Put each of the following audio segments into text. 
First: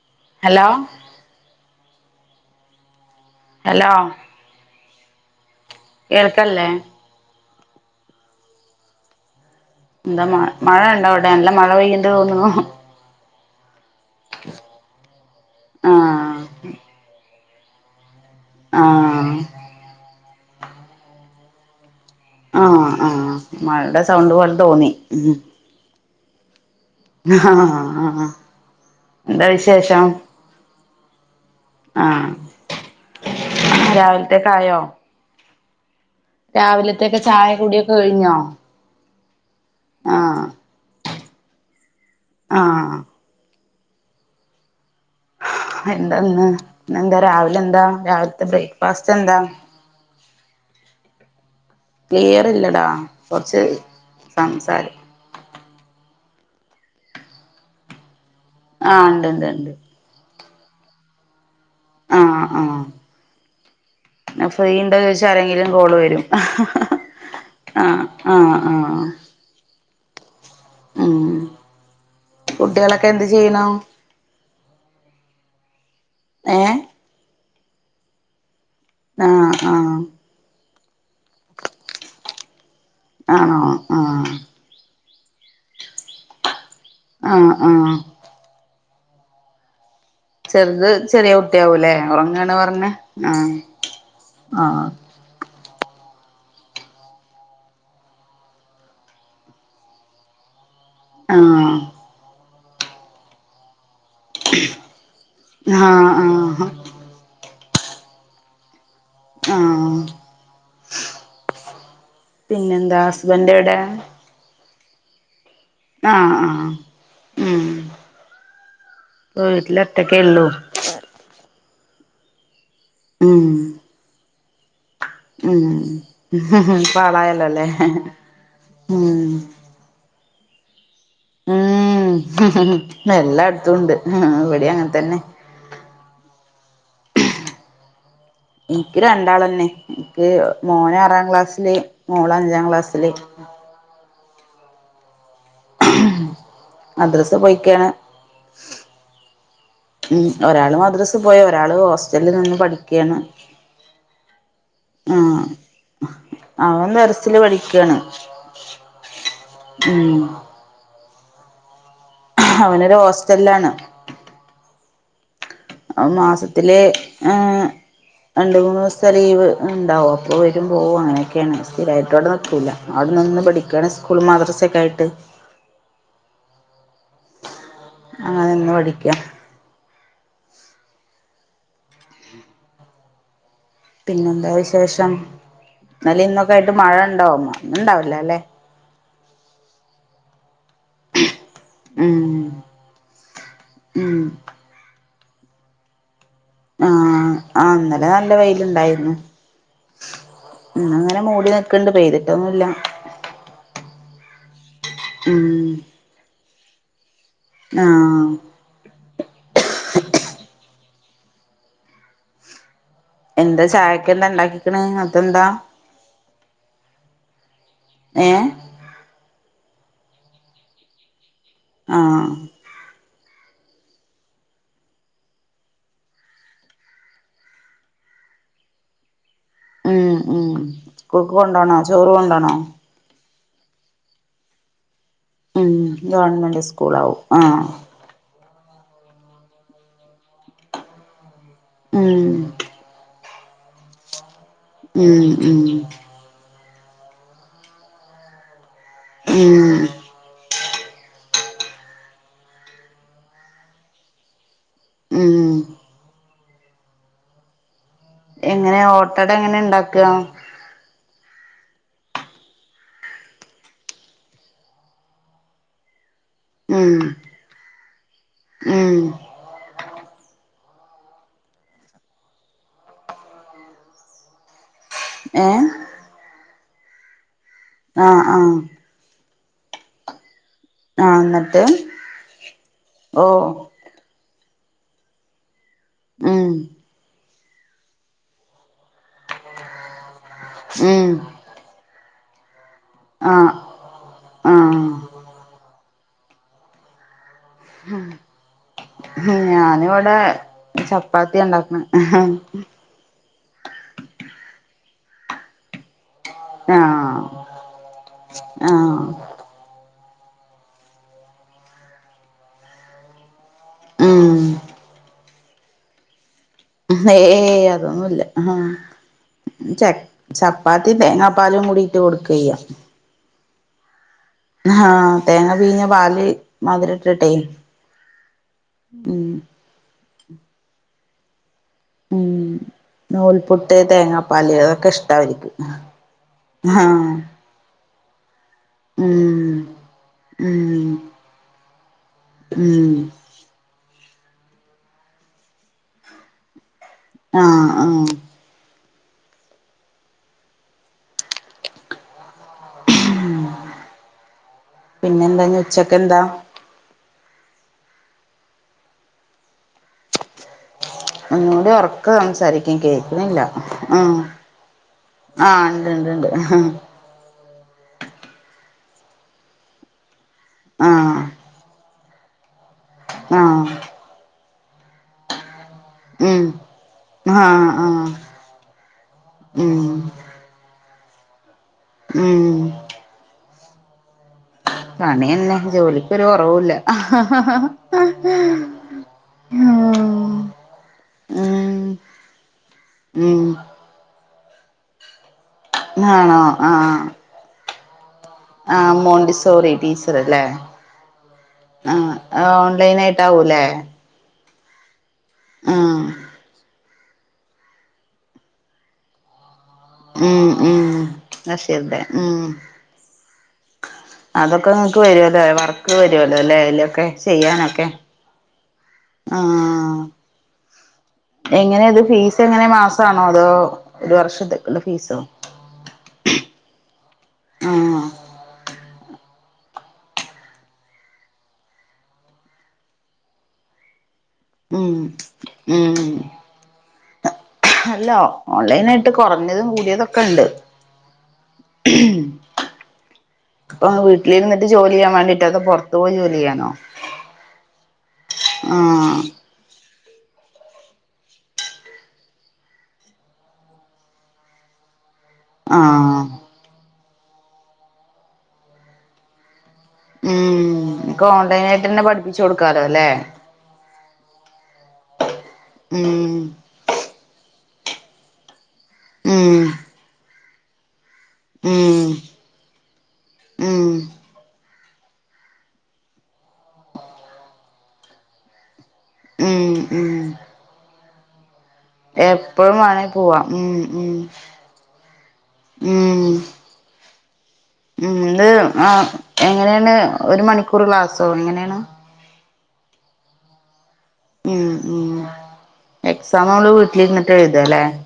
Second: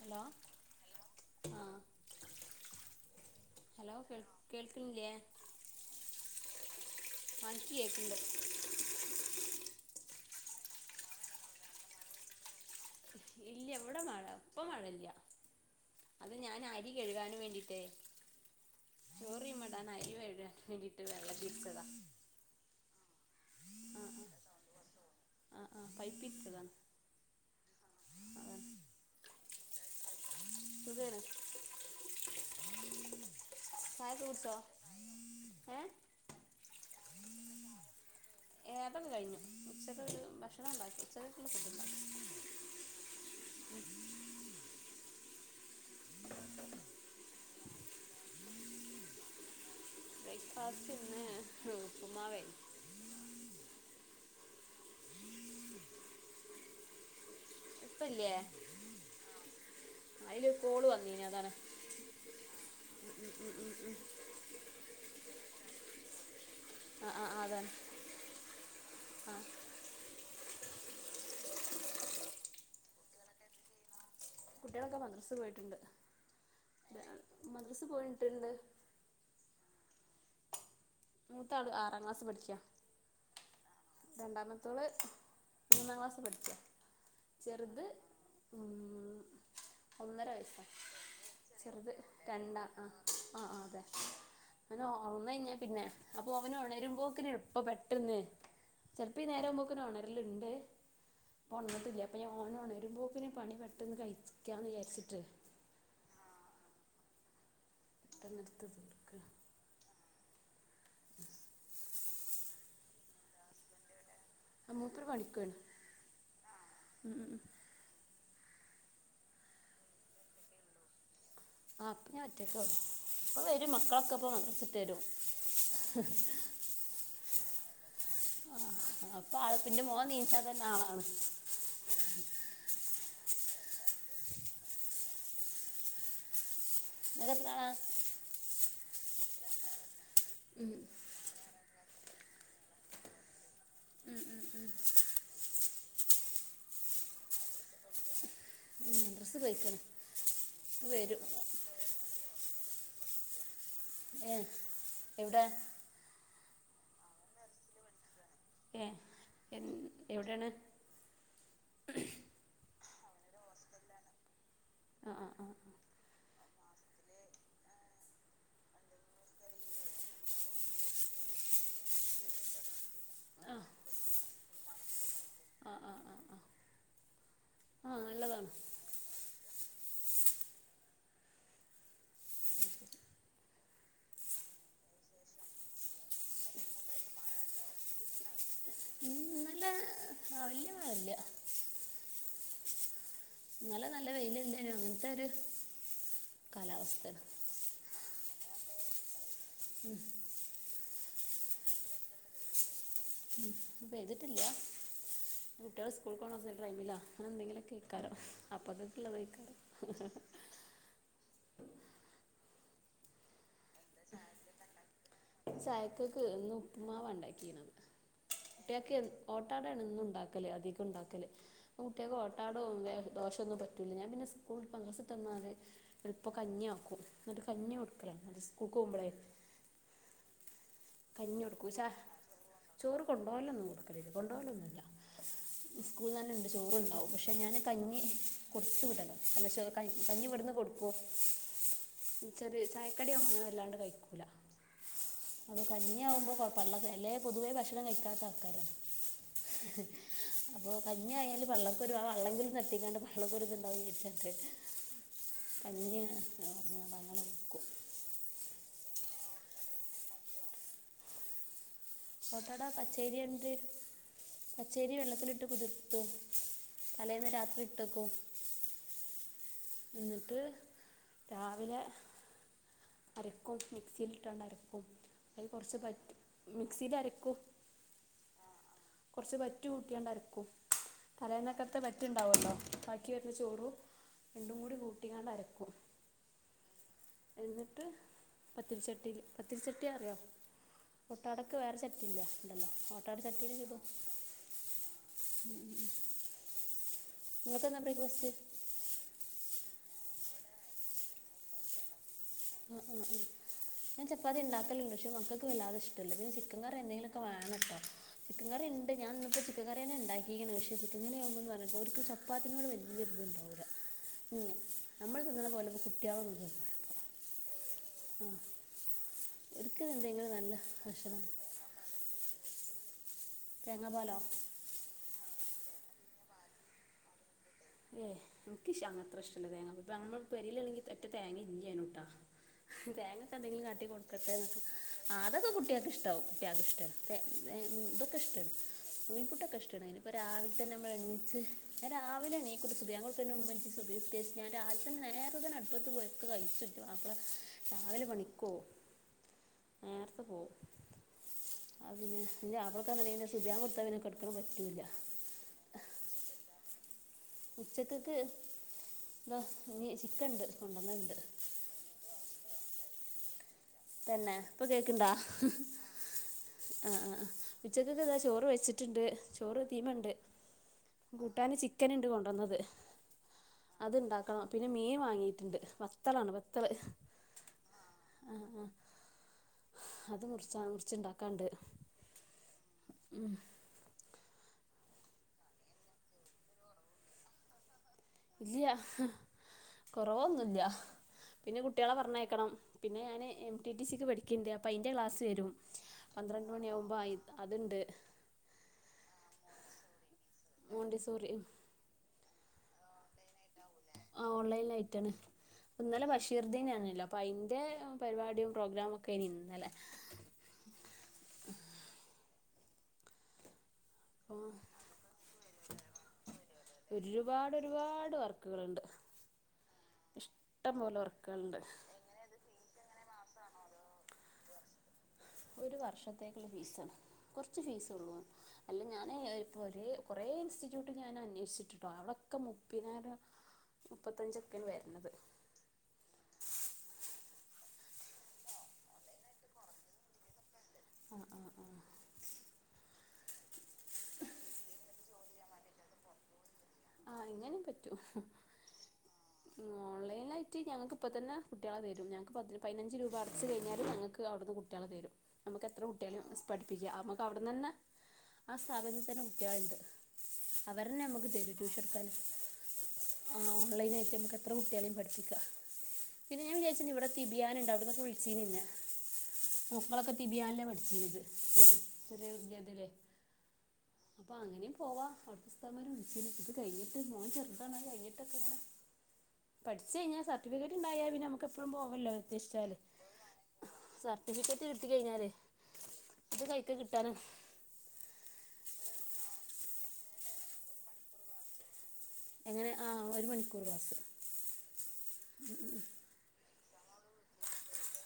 Hello hello ആഹ hello കേ കേൾക്ക്ന്ണില്ല്യേ കേൾക്കല്ലേ ആ ഇൻക്കേൾക്കണ്ട് എന്താ മ മഴ ഉണ്ടവിടെ നല്ല മഴ പെയ്യ്ണ്ട് തോന്നുണൂ ഇല്ല്യ വിടെ മഴ ഇപ്പ മഴല്ല അത് ആഹ് ഞാൻ അരി കഴികാന് വേണ്ടിട്ടേ ആഹ് ചോറീമടാൻ അരികയികാൻ വേണ്ടിട്ട് വെള്ളം തിരിചതാ ആഹ ആഹാ മഴയുടെ സൗണ്ട് പോല തോന്നി ഉം ആഹാ ആഹാ പൈപ്പ് തിരിച്ചതാണ് ആഹാ ഹാ എന്താ വിശേഷം സുഖമാണ് ആഹ ചായയൊക്കെ കുടിച്ചോ രാവിലത്തെക്കായോ ഏ രാവിലത്തെക്കെ ചായ കുടിയൊക്കെ കഴിഞ്ഞോ ഏതൊകെ കഴിഞ്ഞു ഉച്ചക് ആഹ് ഭക്ഷണം ഉണ്ടാക്കി ഉച്ചകക്കുള്ള ഫുഡ് ഉണ്ടാക്കി ആഹാ ഉം എന്താന്ന് എന്താ രാവിലെ എന്താ രാവിലത്തെ ബ്രേക്ക്ഫാസ്റ്റ് എന്താ ബ്രൈക്ക്ഫാസ്റ്റ്ന്ന് ക്ലിയറില്ലടാ കുറച്ച് സംസാരം... ഇപ്പല്ല്യേ ആ ണ്ട് ണ്ട് ണ്ട് അയില് കോള് വന്നീനു അതാണ് ആ ആ ഫ്രീയിണ്ടോ ചോദിച്ച ആരെങ്കിലും കോള് വരും ആ ആ ആ, അതാണ് ആ ആആ ആ ഉഹ് കുട്ടിയോളൊക്കെ എന്ത് ചെയ്യ്ണു കുട്ടികളൊക്കെ മദ്രാസ പോയിട്ടുണ്ട് ഏ മദ്രസ് പോയിട്ട്ണ്ട് ആ ആ മൂത്താള് ആറാക്ലാസ് പഠിക്ക ആണോ ആ രണ്ടാമത്തോള് മൂന്നാം ക്ലാസ് പഠിക്ക ആഹ് ചെറുത് ആഹ് ഉം ഒന്നര വയസ്സ ചെറുത് ചെറിയ ചെറുത് കുട്ടിയാവൂല്ലേ ഉറങ്ങാണ് രണ്ടാ ആ പറഞ്ഞെ ആ ആഹ് ആ അതെ അവന ആഹ് ഒണന്നെയ്ഞാ പിന്നെ അപ്പൊ അവന് ഉണരുമ്പോക്കിന് പ്പ പെട്ടെന്ന് ചെല്പ്പൊ ഈ നേരപോക്കിന് ഉണരല്ണ്ട് പൊ ആഹ് ഉണത്തിടില്ല അപ്പൊ ഞാൻഓന് ഒണരുമ്പോ കിന് പണി പെട്ടന്ന് കഴിക്കാ വിചാരിച്ചിട്ട് ആ ആ അ തമർത്തക്ക [unintelligible] ആ പിന്നെ എന്താ ഹസ്ബൻഡ് എവിടെ മൂപ്പര് പണിക്ക് പോയിണ് ആഹ് ആഹ് ഉം വീട്ടില് ഒറ്റക്കേ ഉള്ളൂ ആ ഇപ്പോ ഞാൻ ഒറ്റയ്ക്കേ ഉള്ളൂ ഇപ്പൊ ഉം വരും മക്കളൊക്കെ ഇപ്പ മദ്രസ വിട്ട് വരും ഉം ഇപ്പോ ആളായല്ലോലെ ആഹ് അപ്പൊ ആൾപ്പിന്റെ മോ തീരുന്ന വരെ കാണാല്ലോ ഉം എല്ലായിടത്തുണ്ട് ഇവിടെയും അങ്ങനെ തന്നെ [unintelligible] എനിക്ക് രണ്ടാളന്നെ ഇത് മോന് ആറാം ക്ലാസ്സില് മോള് അഞ്ചാം ക്ലാസ്സില് ഉം ഉം... മദ്രസെ പോയിക്കയാണ് മദ്രസെ പോയിക്കാണ് ഒരാള് ഇപ്പം മദ്രസെ വരും പോയെ ഒരാള് ഹോസ്റ്റലിൽ നിന്ന് പഠിക്കയാണ് ഏഹ് എവിടെ ആഹ് അവൻ ടെറസില് പഠിക്കയാണ് ഏഹ് എ എവിടാണ് അവനൊരു ഹോസ്റ്റലാണ് ആഹ് ആഹ് മാസത്തില് രണ്ട് മൂന്ന് ദിവസത്തെ ലീവ് ഉണ്ടാവും അപ്പോൾ വരും പോവും അങ്ങനെയൊക്കെയാണ് സ്ഥിരമായിട്ടിവിടെ നിൽക്കില്ല അവിടെ നിന്ന് ആ പഠിക്കാണ് സ്കൂൾ മാദ്രസ ഒക്കെ ആയിട്ട് ആഹ് ആഹ് ആഹ് ആഹ് ഇന്ന് പഠിക്ക്യ. ശരി ശരി പിന്നെന്താ വിശേഷം? ഇന്നലെ ഇന്നൊക്കെ ആയിട്ട് മഴ ഇണ്ടോ? ഇന്ന്ണ്ടാവില്ലാല്ലെ? ഇന്നലെ വല്യ മഴയില്ല മ്മ് ഇങ്ങനത്തൊരു അവസ്ഥേലാ ആഹ് ആഹ് ഇന്നലെ നല്ല വെയിലുണ്ടായിരുന്നു. ഇന്നിങ്ങനെ മൂടി നിക്കണ്ട് പെയ്തിട്ടൊന്നുല്ല. ചെയ്തിട്ടില്ല. ഉം കുട്ടികള് സ്കൂൾക്ക് പോണ ടൈമിലാ. അപ്പോ എന്തെങ്കിലും കയ്ക്കാരം, ആഹ് അപ്പൊത്തൊട്ടുള്ള വയ്ക്കാരം. എന്താ ചായക്കെന്താ ഇണ്ടാക്കീക്ക്ണ്? അതെന്താ? ചായക്കേക്ക് ഇന്ന് ഉപ്പ്മാവാ ഇണ്ടാക്കീനത്. ഏഹ് കുട്ട്യേക്ക് ഒ പുട്ടാണ് എന്നുണ്ടാക്കല് അധികം ഉണ്ടാക്കല്. കുട്ട്യേക്ക് ആഹ് ഓട്ടാട [unintelligible] ദോശയൊന്നും പറ്റൂല്ല. ഞാൻ പിന്നെ സ്കൂൾ, മദ്രസ വിട്ട് വന്നാല് ഇപ്പൊ കഞ്ഞിയാക്കും. എന്നിട്ട് കഞ്ഞി കൊട്ക്കലാ സ്കൂൾക്ക് പോവുമ്പളേ. ഉം ഉം സ്കൂൾക്ക് കൊടുക്കും കൊണ്ടോണോ ചാ ചോറ് കൊണ്ടോണോ? ചോറ് കൊണ്ടു പോവലൊന്നു കൊടുക്കലില്ല. കൊണ്ടുപോകലൊന്നുല്ല. ഉം സ്കൂൾലന്നെ ഉണ്ട് ഗവൺമെന്റ് ചോറുണ്ടാവും. സ്കൂളാവും പക്ഷെ ഞാന് ആഹ് കഞ്ഞി കഞ്ഞി കൊടുത്തു വിടാണ്. അല്ല ചോറ് കഞ്ഞി ഇവിടുന്ന് കൊടുക്കും. ഉം ചെറിയൊ ചായക്കടിയൊന്നു അങ്ങനെ വല്ലാണ്ട് കഴിക്കൂല. ഉം ഉം അപ്പൊ കഞ്ഞിയാവുമ്പോ കൊഴപ്പള്ളക്ക്, അല്ലെ പൊതുവേ ഭക്ഷണം കഴിക്കാത്ത ആൾക്കാരാ. ഉം അപ്പൊ കഞ്ഞി ആയാല് പള്ളക്കൊരു ആ വെള്ളെങ്കിലും തട്ടിങ്ങാണ്ട് പള്ളക്കൊരിത് ഇണ്ടാവും വെച്ചിട്ട്. ഉം കഞ്ഞി പറഞ്ഞ്ങ്ങാണ്ട് അങ്ങനെ നിക്കും. എങ്ങനെയാ ഓട്ടട എങ്ങനെയാ ഇണ്ടാക്ക്വാ? ഓട്ടടാ പച്ചരി ഇണ്ട്. പച്ചരി വെള്ളത്തിലിട്ട് കുതിർ ത്തും. തലേന്ന് രാത്രി ഇട്ടെക്കും. ഊം. ന്നിട്ട് രാവിലെ അരക്കും മിക്സീല്ട്ടാണ്ടരക്കും. അത് ഏ കൊറച്ച് വറ്റി, മിക്സീലരക്കും. ആഹ് ആഹ് കൊറച്ച് വറ്റ് കൂട്ടിയണ്ടരക്കും. ആഹ് ന്നട്ട് തലേന്നൊക്കത്തെ വറ്റ്ണ്ടാവല്ലോ? ബാക്കി ഓ വര്ന്ന ചോറും രണ്ടും കൂടി കൂട്ടീങ്ങാണ്ടരക്കും. ഉം. എന്നിട്ട് പത്തിരിച്ചട്ടീല്, പത്തിരിച്ചട്ടി അറിയ്യോ? ഉം ഓട്ടട ക്ക് വേറെ ചട്ടി ഇല്ലേ? ഉണ്ടല്ലോ ഓട്ടട ആഹ് ചട്ടീല് ചുടും. ആഹ് ഉം. നിങ്ങക്കെന്നാ ബ്രേക്ക് ഫാസ്റ്റ്? ഹും ഞാ ഞാനിവിടെ ചപ്പാത്തിയാ ഇണ്ടാക്കണ്. അഹ് അഹ്. ഞാൻ ചപ്പാത്തി ഇണ്ടാക്കല്ണ്ട്. പക്ഷേ മക്കക്ക് വല്ലാതെ ഇഷ്ടല്ല. പിന്നെ ചിക്കൻ കറി എന്തെങ്കിലും ആഹ് വേണട്ടോ. ചിക്കൻ കറി ഇണ്ട്. ആഹ് ഞാനിന്ന്പ്പോ ചി ചിക്കൻ കറിയന്നെയാ ഇണ്ടാക്കീക്ക്ന്ന്. പക്ഷെ ചിക്കൻ കറി ആവുമ്പംന്ന് പറഞ്ഞാ ഓല്ക്ക് ചപ്പാത്തിനോട് വല്യ ഒരിത്ണ്ടാവൂല. ഉം പിന്നെ നമ്മള് തിന്നണ പോലെയൊന്നും കുട്ട്യേള് തിന്നൂല്ല. ഹേയ്. ഒന്നുല്ല. ഹാ. എടുക്കുക എന്തെങ്കിലും നല്ല ചപ്പാത്തി ഭക്ഷണം തേങ്ങാപ്പാലും കൂടി ഇട്ട് കൊട്ക്കെയ്യാ. തേങ്ങാപ്പാലാ? ഹാ തേങ്ങ പീഞ്ഞ പാല് മധുര ഇട്ടിട്ടേ. ഏഹ് എന്ക്ക്‌ ഇഷ് അത്ര ഇഷ്ടല്ല തേങ്ങ. പെരീലാണെങ്കില് ഒറ്റത്തേങ്ങ ഇല്ലേനു. ഉം. ഉം തേങ്ങക്കെ എന്തെങ്കിലും നൂൽപുട്ട് കാട്ടി കൊടുക്കട്ടെ തേങ്ങാപ്പാല് എന്നക്കെ അതൊക്കെ ഇഷ്ടാ ആ അവര്ക്ക് അതൊക്കെ കുട്ടികൾക്ക് ഇഷ്ടവും. [unintelligible] ആഹ് തൊ ഇതൊക്കെ ഇഷ്ട്ടന്നെ. നൂൽ ഉം പുട്ടൊക്കെ ഇഷടാണ്. ഇപ്പൊ രാവിലെ തന്നെ ഉം നമ്മ എണീച്ച് ഞാൻ രാവിലെ എണിക്കു ഉം ഞങ്ങൾപിന്നെ ഉമ്മച്ചി സുബഹി നിസ്കരിച്ചു ഞാൻ രാവിലെ തന്നെ നേരെത്തെ തന്നെ അടുപ്പത്തു വെക്കൽ കയ്ച്ചും മാപ്ല ആഹ് രാവിലെ ആഹ് പണിക്കവും നേരെത്തെ പോവും. അത്‌ പിന്നെ ന്റെ മാപ്ലക്ക് അയ്ൻ സുബഹി ബാങ്ക് കൊടുത്താൽ പിന്നെ കെടക്കുന്നത് പറ്റൂല്ല. പിന്നെ എന്തന്ന് ഉച്ചക്കന്താ? ഉച്ചക്കക്ക് എന്താ ഇനി ചിക്കന് ഉണ്ട് കൊണ്ടന്നത് ഇണ്ട്. ആഹ് ഒന്നുകൂടി ഉറക്കെ സംസാരിക്കി കേൾക്കുന്നില്ല. തന്നെ ഇപ്പൊ കേക്കണ്ടാ ആഹ് ഇണ്ട് ഇണ്ട് ഇണ്ട് ആഹ് ആഹ്. ഉച്ചകക്ക് താ ചോറ് വെച്ചിട്ടുണ്ട് ചോറ് തീമ ഉണ്ട് ആഹ് കൂട്ടാൻ ചിക ക്കൻ ഉണ്ട് കൊണ്ടുവന്നത്. ആഹ് അത് ഇണ്ടാക്കണം പിന്നെ മീൻ വാങ്ങിയിട്ടുണ്ട്. വത്തളാണ് ഉം വത്തല് ആഹ് ആഹ് ആഹ് ആഹ് ഉം അത് മുറിച്ച മുറിച്ചുണ്ടാക്കാണ്ട്. ഉം ഉം പണി തന്നെ ജോലിക്കൊരു കുറെവുല്ല. ഇല്ല കൊറവൊന്നുല്ല പിന്നെ ഉം കുട്ടികളെ പറഞ്ഞക്കണം. പിന്നെ ഞാൻ ഉം എം ടി ടി സിക്ക് പഠിക്കുന്നുണ്ട് അപ്പോൾ അതിൻ്റെ ക്ലാസ് വരും ആണോ പന്ത്രണ്ട് മണിയാകുമ്പോൾ ആയി അതേണ്ട്. ആഹ് മോണ്ടിസോറി ടീച്ചർ അല്ലേ മോണ്ടിസോറി ആഹ് ആ ഓൺലൈൻ ആയിട്ടാവുലെ? ആ ഓൺലൈൻ ആയിട്ടന്ന്. ഇന്നലെ ബഷീർ ദിനായന്നല്ലോ. ഇപ്പ അയിന്റെ പരിപാടിയും പ്രോഗ്രമൊക്കെയായിനെ ഇന്നലെ. ഉം ഉം ബഷിർന്റെ ഉം അപ്പൊ അതൊക്കെ നിങ്ങക്ക് വരുവല്ലേ. വർക്ക് വരുല്ലോ അല്ലേ അലൊക്കെ ഒരുപാട് ചെയ്യാനൊക്കെ. ഒരുപാട് വർക്കുകളുണ്ട് ആഹ് ഇഷ്ടം പോലെ വർക്കുകളുണ്ട് എങ്ങനെത് ഫീ സ് എങ്ങനെ മാസണോ അതോ ഒരു വർഷത്തക്കുള്ള ഫീസോ. ഒരു വർഷത്തേക്കുള്ള ഫീസാണ്. കുറച്ച് ആ ഫീസള്ളൂ അല്ല ഞാനേ ഇപ്പൊ ഒരേ കുറെ ഇൻസ്റ്റിറ്റ്യൂട്ട് ഞാൻ അന്വേഷിച്ചിട്ടിട്ടോ അവിടേക്കെ മുപ്പയിനായിരം മുപ്പത്തഞ്ച് ഉം ഉം അല്ല ഓൺലൈൻ ആയിട്ട് കുറഞ്ഞതും കൂടിയതൊക്കെ ഉണ്ട്. ആഹ് ആഹ് ആഹ് അപ്പൊ വീട്ടിലിരുന്നിട്ട് ജോലി ചെയ്യാൻ വേണ്ടിട്ടോ അത പുറത്തു പോയി ജോലി ചെയ്യാനോ. ആഹ് എങ്ങനെയും പറ്റൂ. ആ ഓൺലൈനായിട്ട് ഞങ്ങൾക്ക്പ്പോ തന്നെ കുട്ടികളെ തരും ഞങ്ങക്ക് പ പതിനഞ്ച് രൂപ അടച്ചു കഴിഞ്ഞാല ഞങ്ങക്ക് അവിടുന്ന് കു ട്ടിയാളെ തരും. നമുക്ക് എത്ര കുട്ടികളും ആ പഠിപ്പിക്കുക നമുക്ക് അവിടെ തന്നെ ആ സ്ഥാപനത്തിൽ തന്നെ കുട്ടികളുണ്ട്. അവരെന്നെ നമുക്ക് തരു അതിനായിട്ട്ന്ന പഠപ്പിച്ച കൊടുക്കാറ ആ ഓൺലൈൻ ആയിട്ട് നമുക്ക് എത്ര കുട്ടികളെയും പഠപ്പിക്കാ ഉം പിന്നെ ഞാൻ വിചാരിച്ചിട്ട ഇവിടെ തിബിയാന ഉണ്ട് അവിടുന്നൊക്കെ വിളിച്ചീന്നെ ഉം മോക്കളൊക്കെ തിബിയാനല്ലേ പഠിച്ചിരുന്നത്. ഉം [unintelligible] ഉം അപ്പൊ അങ്ങനെയും പോവാ അവിടെത്തെ ഉസ്താദമാരെയും വിളിച്ചിനെ [unintelligible] കഴിഞ്ഞിട്ട് മോൻ ചെറുതണ അതെ കഴിഞ്ഞിട്ടൊക്കെ ഇങ്ങനെ ഉം പഠിച്ച ഉം കഴിഞ്ഞ സർട്ടിഫിക്കറ്റ് ഉണ്ടായാ പിന്ന നമുക്കെപ്പഴും പോ എപ്പഴും വേണേ പോവാ ഉം [unintelligible] ഉം സർട്ടിഫിക്കറ്റ് കിട്ടി കഴിഞ്ഞാല് ഇത് കഴ [unintelligible] ഒക്കെ കിട്ടാണ് [unintelligible] ഉ ഇത് ആ എങ്ങനെയാണ് ഒരു മണിക്കൂർ ക്ലാസോ എങ്ങനെയാണ്. എങ്ങനെ ആ ഒരു മണിക്കൂർ ക്ലാസ്സ്‌. ഉം ഉ എക്സാം അവൾ വീട്ടിലിരുന്നിട്ട് എഴുത അല്ലേ [unintelligible]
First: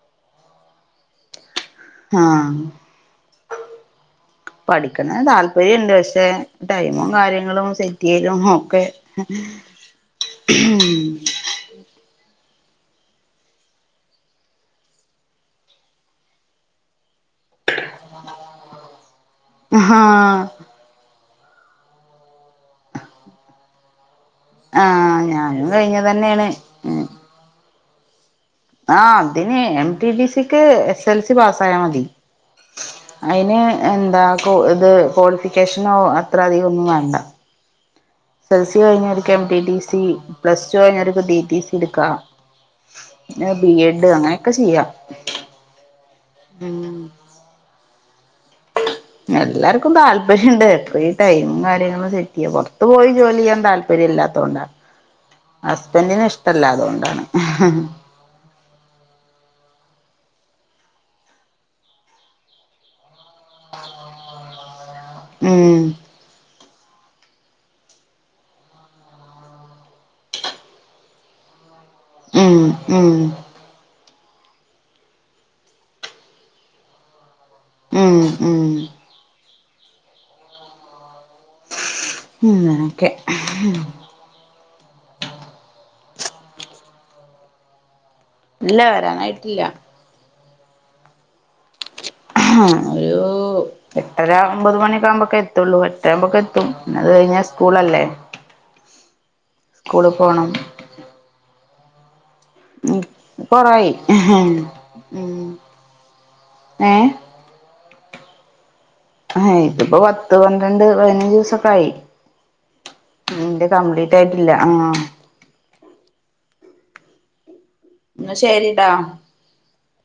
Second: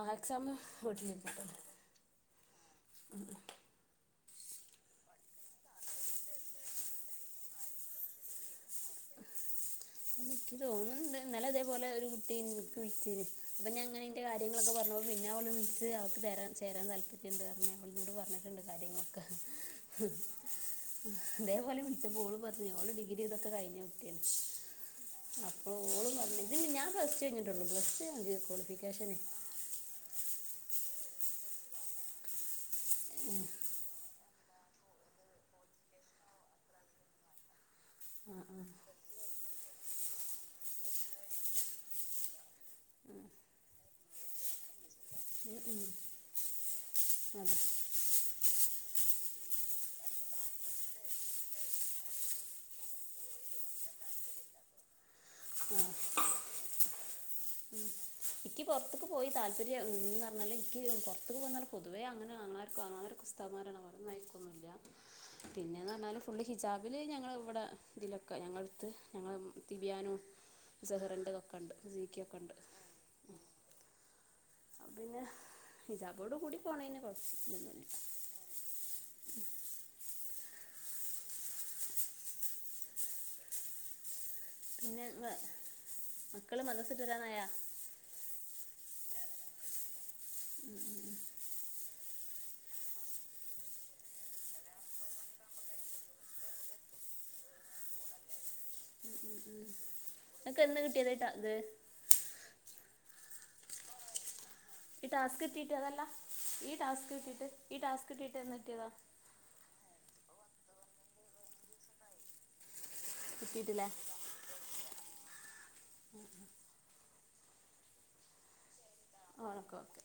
ആ എക്സാം വീട്ടിൽ ഇരുന്നിട്ട്. ആഹ്. പഠിക്കണ താല്പര്യംണ്ട് പക്ഷെ ടൈമും കാര്യങ്ങളും സെറ്റ് ചെയ്യലും ഒക്കെ ഉം. എനിക്ക് തോന്നുന്നുണ്ട്. ഇന്നലെ അതേപോലെ ഒരു കുട്ടി എനിക്ക് വിളിച്ചിന് അപ്പം ഞാൻ അങ്ങനെൻ്റെ കാര്യങ്ങളൊക്കെ പറഞ്ഞപ്പോൾ പിന്നെ അവള വിളച്ച് അവക്ക് ചേരാൻ ചേരാൻ താല്പര്യമുണ്ട് കാരണം അവളന്നോട് പറഞ്ഞിട്ടുണ്ട് കാര്യങ്ങളൊക്കെ ആഹ് അതേപോലെ വിളിച്ചപ്പോള് പറഞ്ഞു ഓള് ഡിഗ്രി ഇതൊക്കെ കഴിഞ്ഞ കുട്ടിയാണ്. ആഹ് ഞാനും അപ്പോൾ കഴിഞ്ഞത് ഓളും പറഞ്ഞ ഞാൻ തന്നെയാണ് പ്ലസ് ടൂ [unintelligible] കഴിഞ്ഞിട്ടുള്ളു. ആ അതിനെ എം ടി ഡി സിക്ക് എസ് എൽ സി പാസ് ആയ മതി. അതിന് എന്താ ഇത് ക്വാളിഫിക്കേഷനോ അത്ര അധികം ഒന്നും വേണ്ട. ആ ആ എ എൽ സി കഴിഞ്ഞവർക്ക് എംടി ടിസി പ്ലസ് ടു കഴിഞ്ഞർക്കും ടി ടി സി എടുക്കാം. പിന്നെ ബി എഡ് അങ്ങനെയൊക്കെ ചെയ്യാം. ഉം ഉം ഉം [unintelligible] എല്ലാവർക്കും താല്പര്യുണ്ട് എത്ര ടൈമും കാര്യങ്ങളും സെറ്റ് ചെയ്യ പുറത്ത് പോയി ജോലി ചെയ്യാൻ താല്പര്യം താല്പര്യം ഇല്ലാത്ത കൊണ്ടാണ് ആ ഹസ്ബൻറിന് ഇഷ്ടമല്ലാതുകൊണ്ടാണ്. എനിക്ക് പുറത്തേക്ക് പോയി താല്പര്യംന്ന് പറഞ്ഞാൽ എനിക്ക് പുറത്തക്ക് പോന്നാലൽ പൊതുവേ അങ്ങനെ ആങ്ങ ആാർക്കും ആങ്ങാ ഉസ്താദ് മാരാന് [unintelligible] ഉം പിന്നേെന്ന് പറഞ്ഞാൽ പുള്ളി ഹിജാബിൽ ഞങ്ങൾ ഇവിടെ ഇതിലൊക്കെ ഞങ്ങളടുത്ത് ഞങ്ങൾ തിബിയനും. സെഹ്റൻന്റെ ഒക്കെ ഉണ്ട് ജീക്കൊക്കെ ഉണ്ട്. ഉം ഉം. അപ്പ പിന്നെ ഹിജാബ് ഓട് കൂടെ പോണത് കൊണ്ട് കുഴപ്പമില്ല. ഉം ഉം. അങ്ങനൊക്കെ. പിന്നെതാ മക്കള് മദ്രസട്ട് വിട്ട് വരാനായാ. ഇല്ല വരാനായിട്ടില്ല. [unintelligible] ആഹ് [unintelligible] എട്ടര ഒമ്പത് മണിയൊക്ക ആകുമ്പോക്കെ എത്തുള്ളൂ എട്ടര ആകുമ്പോക്കെ എത്തും പിന്ന അത് കഴിഞ്ഞാൽ സ്കൂളല്ലേ. സ്കൂളിൽ പോണം നിങ്ങൾക്ക് എന്ന് കിട്ടിയതായിട്ട ത് ഉം കൊറായി. ഈ ടാസ്ക് ഉം കിട്ട് അതല്ല ഈ ഏ ടാസ്ക് കിട്ടീട്ട് ഈ ടാസ്ക് കിട്ടിന്ന്ട്ടിയതാ. ആഹ് ഇതിപ്പോ പത്ത് പന്ത്രണ്ട് പതിനഞ്ച് ദിവസൊക്കെ ആയി എൻ്റെ കിട്ടിയിട്ടില്ലേ കംപ്ലീറ്റ് ആയിട്ടില്ല ആഹ്. [inaudible] എന്നാ ശരിട്ടാ. ആഹ് ഓക്കെ ഓക്കെ.